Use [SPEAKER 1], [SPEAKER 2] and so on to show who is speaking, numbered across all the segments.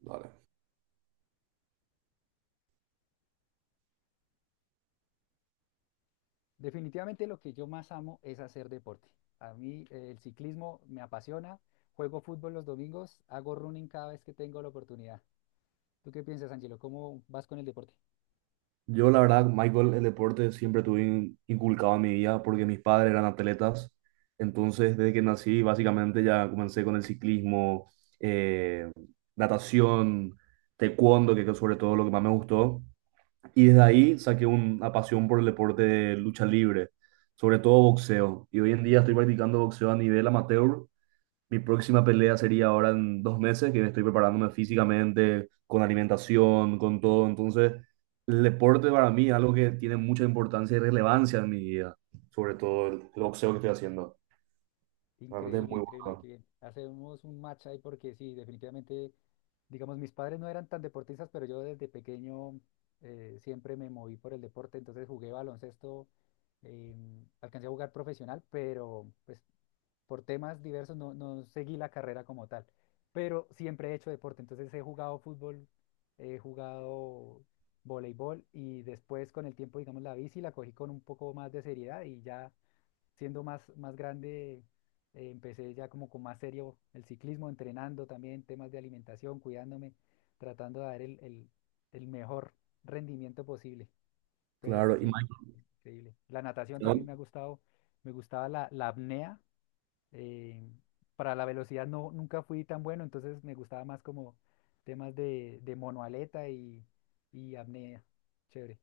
[SPEAKER 1] Dale.
[SPEAKER 2] Definitivamente lo que yo más amo es hacer deporte. A mí el ciclismo me apasiona, juego fútbol los domingos, hago running cada vez que tengo la oportunidad. ¿Tú qué piensas, Angelo? ¿Cómo vas con el deporte?
[SPEAKER 1] Yo, la verdad, Michael, el deporte siempre tuve inculcado en mi vida porque mis padres eran atletas. Entonces, desde que nací, básicamente ya comencé con el ciclismo, eh, natación, taekwondo, que es sobre todo lo que más me gustó. Y desde ahí saqué una pasión por el deporte de lucha libre, sobre todo boxeo. Y hoy en día estoy practicando boxeo a nivel amateur. Mi próxima pelea sería ahora en 2 meses, que estoy preparándome físicamente, con alimentación, con todo. Entonces, el deporte para mí es algo que tiene mucha importancia y relevancia en mi vida, sobre todo el boxeo que estoy haciendo. Realmente es
[SPEAKER 2] Increíble,
[SPEAKER 1] muy
[SPEAKER 2] increíble,
[SPEAKER 1] bueno.
[SPEAKER 2] qué bien. Hacemos un match ahí porque sí, definitivamente, digamos, mis padres no eran tan deportistas, pero yo desde pequeño siempre me moví por el deporte, entonces jugué baloncesto, alcancé a jugar profesional, pero pues por temas diversos no seguí la carrera como tal, pero siempre he hecho deporte, entonces he jugado fútbol, he jugado voleibol y después con el tiempo, digamos, la bici la cogí con un poco más de seriedad y ya siendo más grande empecé ya como con más serio el ciclismo, entrenando también temas de alimentación, cuidándome, tratando de dar el mejor rendimiento posible, pero
[SPEAKER 1] Claro, y
[SPEAKER 2] sí,
[SPEAKER 1] Michael,
[SPEAKER 2] increíble. La natación
[SPEAKER 1] te hago-
[SPEAKER 2] también me ha gustado, me gustaba la apnea eh, para la velocidad nunca fui tan bueno, entonces me gustaba más como temas de monoaleta y apnea. Chévere.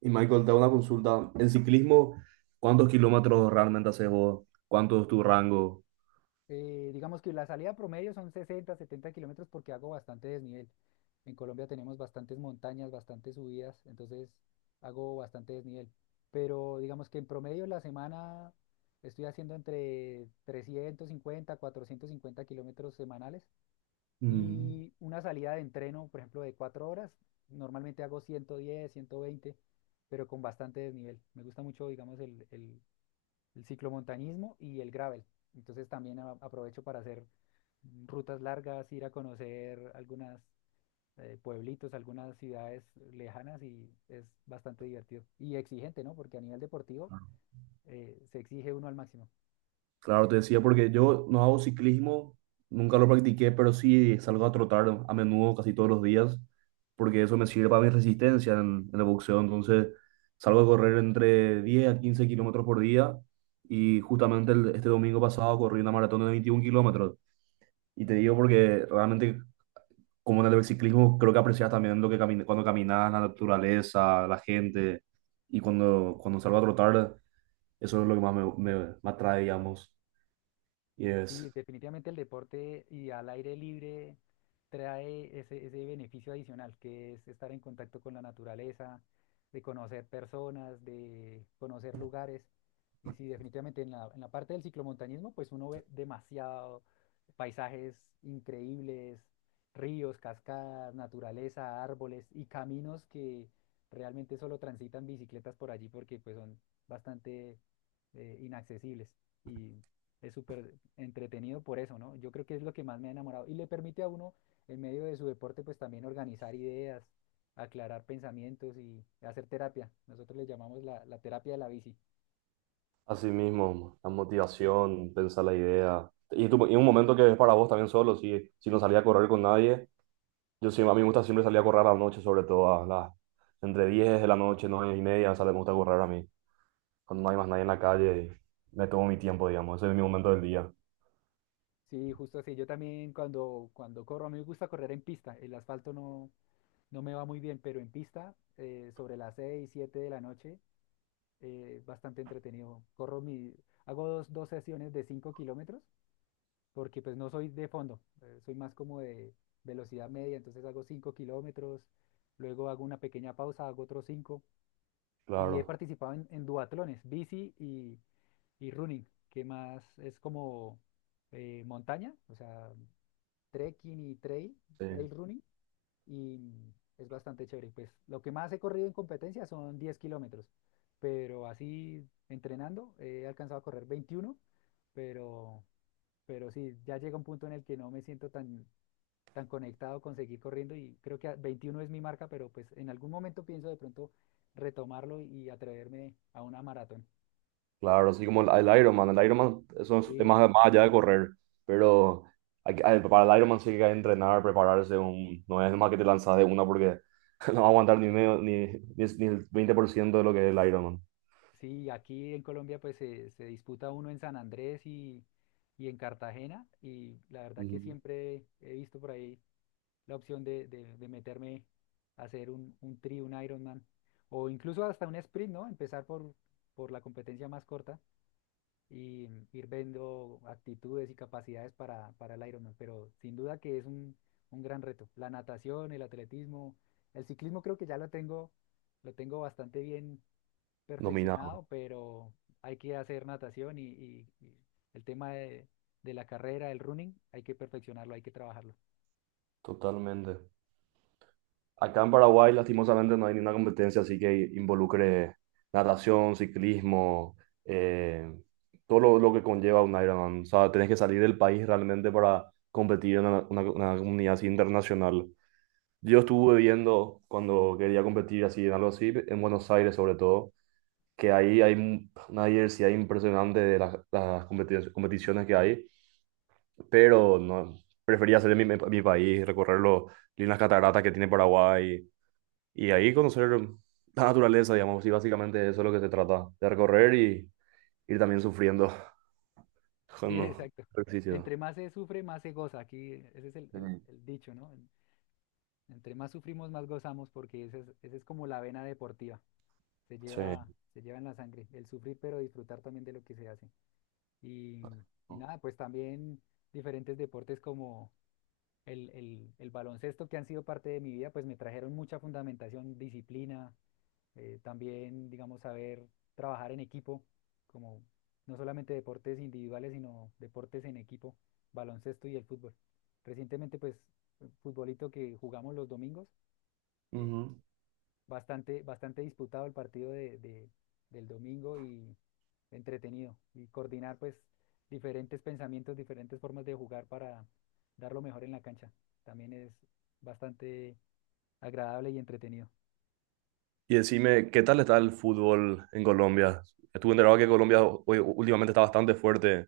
[SPEAKER 1] y Michael, te hago una consulta. En ciclismo, ¿cuántos kilómetros realmente haces vos? ¿Cuánto es tu rango?
[SPEAKER 2] Digamos que la salida promedio son 60, 70 kilómetros porque hago bastante desnivel. En Colombia tenemos bastantes montañas, bastantes subidas, entonces hago bastante desnivel. Pero digamos que en promedio la semana estoy haciendo entre 350, 450 kilómetros semanales
[SPEAKER 1] Mm.
[SPEAKER 2] y una salida de entreno, por ejemplo, de 4 horas, normalmente hago 110 120 pero con bastante desnivel. Me gusta mucho, digamos, el ciclomontañismo y el gravel. Entonces también aprovecho para hacer rutas largas, ir a conocer algunas pueblitos, algunas ciudades lejanas y es bastante divertido y exigente, ¿no? Porque a nivel deportivo se exige uno al máximo.
[SPEAKER 1] Claro, te decía, porque yo no hago ciclismo, nunca lo practiqué, pero sí salgo a trotar a menudo, casi todos los días, porque eso me sirve para mi resistencia en el boxeo. Entonces, salgo a correr entre 10 a 15 kilómetros por día y justamente este domingo pasado corrí una maratón de 21 kilómetros. Y te digo porque realmente, como en el ciclismo, creo que aprecias también lo que camina, cuando caminas, la naturaleza, la gente, y cuando, cuando salgo a trotar, eso es lo que más me atrae, digamos, y
[SPEAKER 2] Sí,
[SPEAKER 1] es.
[SPEAKER 2] definitivamente el deporte y al aire libre trae ese beneficio adicional, que es estar en contacto con la naturaleza, de conocer personas, de conocer lugares. Y sí, definitivamente en en la parte del ciclomontañismo, pues uno ve demasiado paisajes increíbles, ríos, cascadas, naturaleza, árboles y caminos que realmente solo transitan bicicletas por allí porque pues son bastante inaccesibles. Y es súper entretenido por eso, ¿no? Yo creo que es lo que más me ha enamorado. Y le permite a uno, en medio de su deporte, pues también organizar ideas, aclarar pensamientos y hacer terapia. Nosotros le llamamos la terapia de la bici.
[SPEAKER 1] Así mismo, la motivación, pensar la idea. Y, y un momento que es para vos también solo, si no salía a correr con nadie. Yo sí, a mí me gusta siempre salir a correr a la noche, sobre todo a las, entre 10 de la noche, 9 y media, sale, me gusta correr a mí. Cuando no hay más nadie en la calle, y me tomo mi tiempo, digamos. Ese es mi momento del día.
[SPEAKER 2] Sí, justo así. Yo también cuando, cuando corro, a mí me gusta correr en pista. El asfalto no me va muy bien, pero en pista, sobre las 6 7 de la noche, bastante entretenido. Hago dos sesiones de 5 kilómetros porque pues no soy de fondo, soy más como de velocidad media, entonces hago cinco kilómetros, luego hago una pequeña pausa, hago otros 5 y he
[SPEAKER 1] Claro,
[SPEAKER 2] participado en duatlones, bici y running, que más es como montaña, o sea, trekking y trail,
[SPEAKER 1] sí.
[SPEAKER 2] trail running y es bastante chévere. Pues lo que más he corrido en competencia son 10 kilómetros, pero así entrenando he alcanzado a correr 21 pero pero sí, ya llega un punto en el que no me siento tan, tan conectado con seguir corriendo y creo que 21 es mi marca, pero pues en algún momento pienso de pronto retomarlo y atreverme a una maratón.
[SPEAKER 1] Claro, así como el Ironman. El Ironman eso es
[SPEAKER 2] Sí,
[SPEAKER 1] más, más allá de correr. Pero para el Ironman sí que hay que entrenar, prepararse. Un, no es más que te lanzas de una porque no va a aguantar ni, medio, ni, ni, ni el 20 por ciento de lo que es el Ironman.
[SPEAKER 2] sí, aquí en Colombia pues se disputa uno en San Andrés y en Cartagena y la verdad que
[SPEAKER 1] Ujú.
[SPEAKER 2] siempre he visto por ahí la opción de meterme a hacer un tri, un Ironman o incluso hasta un sprint, ¿no? Empezar por la competencia más corta. Y ir viendo actitudes y capacidades para el Ironman, pero sin duda que es un gran reto. La natación, el atletismo, el ciclismo creo que ya lo tengo bastante bien
[SPEAKER 1] Dominado.
[SPEAKER 2] perfeccionado, pero hay que hacer natación y, y el tema de la carrera, el running, hay que perfeccionarlo, hay que trabajarlo.
[SPEAKER 1] Totalmente. Acá en Paraguay, lastimosamente, no hay ninguna competencia así que involucre natación, ciclismo, eh, todo lo que conlleva un Ironman. O sea, tenés que salir del país realmente para competir en una comunidad así internacional. Yo estuve viendo cuando quería competir así en algo así, en Buenos Aires sobre todo, que ahí hay una diversidad impresionante de las, competiciones que hay, pero no, prefería hacer en mi país, recorrer las cataratas que tiene Paraguay y ahí conocer la naturaleza, digamos, y básicamente eso es lo que se trata, de recorrer y ir también sufriendo
[SPEAKER 2] Sí,
[SPEAKER 1] con
[SPEAKER 2] exacto.
[SPEAKER 1] ejercicio.
[SPEAKER 2] Entre más se sufre, más se goza. Aquí ese es
[SPEAKER 1] Mm.
[SPEAKER 2] el dicho, ¿no? Entre más sufrimos, más gozamos porque esa esa es como la vena deportiva. Se lleva,
[SPEAKER 1] Sí.
[SPEAKER 2] se lleva en la sangre, el sufrir pero disfrutar también de lo que se hace. Y, y nada, pues también diferentes deportes como el baloncesto que han sido parte de mi vida, pues me trajeron mucha fundamentación, disciplina, también, digamos, saber trabajar en equipo, como no solamente deportes individuales, sino deportes en equipo, baloncesto y el fútbol. Recientemente, pues, futbolito que jugamos los domingos. eh,
[SPEAKER 1] Ujú.
[SPEAKER 2] Bastante, bastante disputado el partido del domingo y entretenido. Y coordinar pues diferentes pensamientos, diferentes formas de jugar para dar lo mejor en la cancha. También es bastante agradable y entretenido.
[SPEAKER 1] Y decime, ¿qué tal está el fútbol en Colombia? Estuve enterado que últimamente está bastante fuerte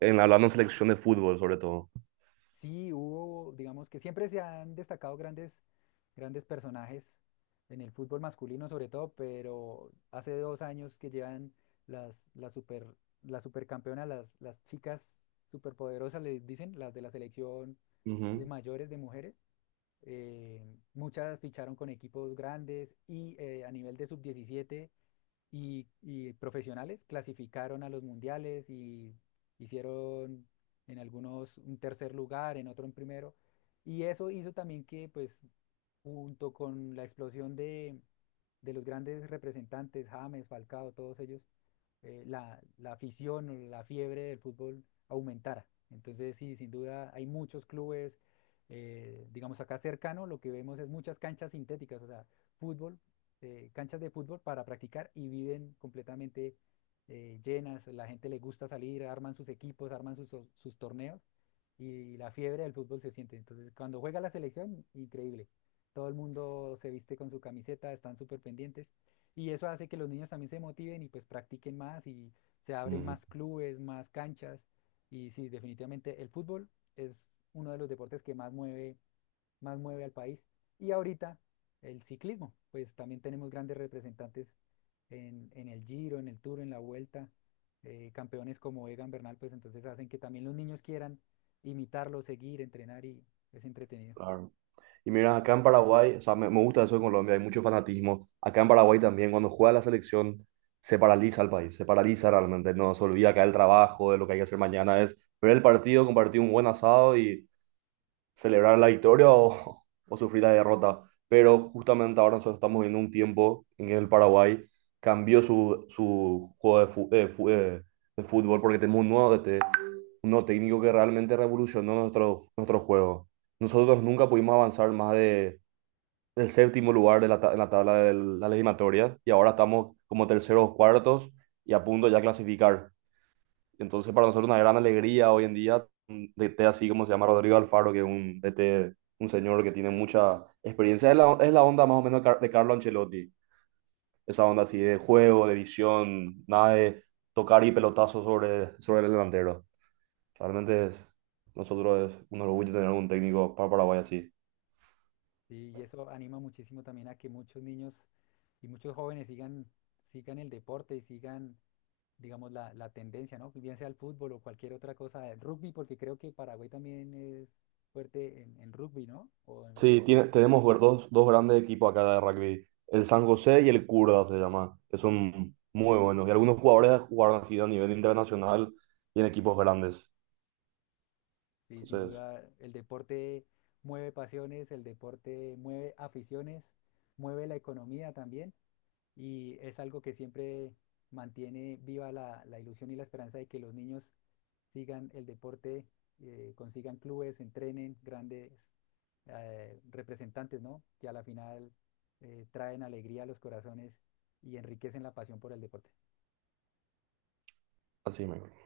[SPEAKER 1] en hablando en selección de fútbol, sobre todo.
[SPEAKER 2] Sí, hubo, digamos que siempre se han destacado grandes personajes en el fútbol masculino sobre todo, pero hace 2 años que llevan las, las super, las supercampeonas, las chicas superpoderosas, les dicen, las de la selección de
[SPEAKER 1] Ujú,
[SPEAKER 2] mayores de mujeres. eh, Muchas ficharon con equipos grandes y a nivel de sub 17 y profesionales clasificaron a los mundiales y hicieron en algunos un tercer lugar, en otro un primero. Y eso hizo también que, pues, junto con la explosión de los grandes representantes, James, Falcao, todos ellos, la afición, o la fiebre del fútbol aumentara. Entonces, sí, sin duda hay muchos clubes, digamos acá cercano, lo que vemos es muchas canchas sintéticas, o sea, fútbol canchas de fútbol para practicar y viven completamente llenas. La gente le gusta salir, arman sus equipos, arman sus torneos y la fiebre del fútbol se siente. Entonces, cuando juega la selección, increíble. Todo el mundo se viste con su camiseta, están súper pendientes y eso hace que los niños también se motiven y pues practiquen más y se abren
[SPEAKER 1] ujú,
[SPEAKER 2] más clubes, más canchas. Y sí, definitivamente el fútbol es uno de los deportes que más mueve al país. Y ahorita el ciclismo, pues también tenemos grandes representantes en el Giro, en el Tour, en la Vuelta, campeones como Egan Bernal, pues entonces hacen que también los niños quieran imitarlo, seguir, entrenar y es entretenido.
[SPEAKER 1] claro. Y mira, acá en Paraguay, o sea, me gusta eso en Colombia, hay mucho fanatismo. Acá en Paraguay también, cuando juega la selección, se paraliza el país, se paraliza realmente. No se olvida acá el trabajo, de lo que hay que hacer mañana, es ver el partido, compartir un buen asado y celebrar la victoria o, o sufrir la derrota. Pero justamente ahora nosotros estamos viendo un tiempo en que el Paraguay cambió su juego de fútbol porque tenemos un nuevo DT, un nuevo técnico que realmente revolucionó nuestro juego. Nosotros nunca pudimos avanzar del séptimo lugar de en la tabla de la legislatoria y ahora estamos como terceros o cuartos y a punto ya clasificar. Entonces, para nosotros una gran alegría hoy en día, un DT así como se llama Rodrigo Alfaro, que es un DT, un señor que tiene mucha experiencia. Es es la onda más o menos de de Carlo Ancelotti, esa onda así de juego, de visión, nada de tocar y pelotazo sobre el delantero. Realmente es, nosotros es un orgullo tener un técnico para Paraguay así.
[SPEAKER 2] Y eso anima muchísimo también a que muchos niños y muchos jóvenes sigan, sigan el deporte y sigan, digamos, la tendencia, ¿no? Bien sea el fútbol o cualquier otra cosa, el rugby, porque creo que Paraguay también es fuerte en rugby, ¿no? ¿O en…?
[SPEAKER 1] Sí, dos, dos grandes equipos acá de rugby, el San José y el Curda se llama, que son muy buenos. Y algunos jugadores jugaron así a nivel internacional y en equipos grandes.
[SPEAKER 2] Sí, sin
[SPEAKER 1] Entonces,
[SPEAKER 2] duda, el deporte mueve pasiones, el deporte mueve aficiones, mueve la economía también y es algo que siempre mantiene viva la ilusión y la esperanza de que los niños sigan el deporte, consigan clubes, entrenen grandes representantes, ¿no? Que a la final traen alegría a los corazones y enriquecen la pasión por el deporte.
[SPEAKER 1] así mismo.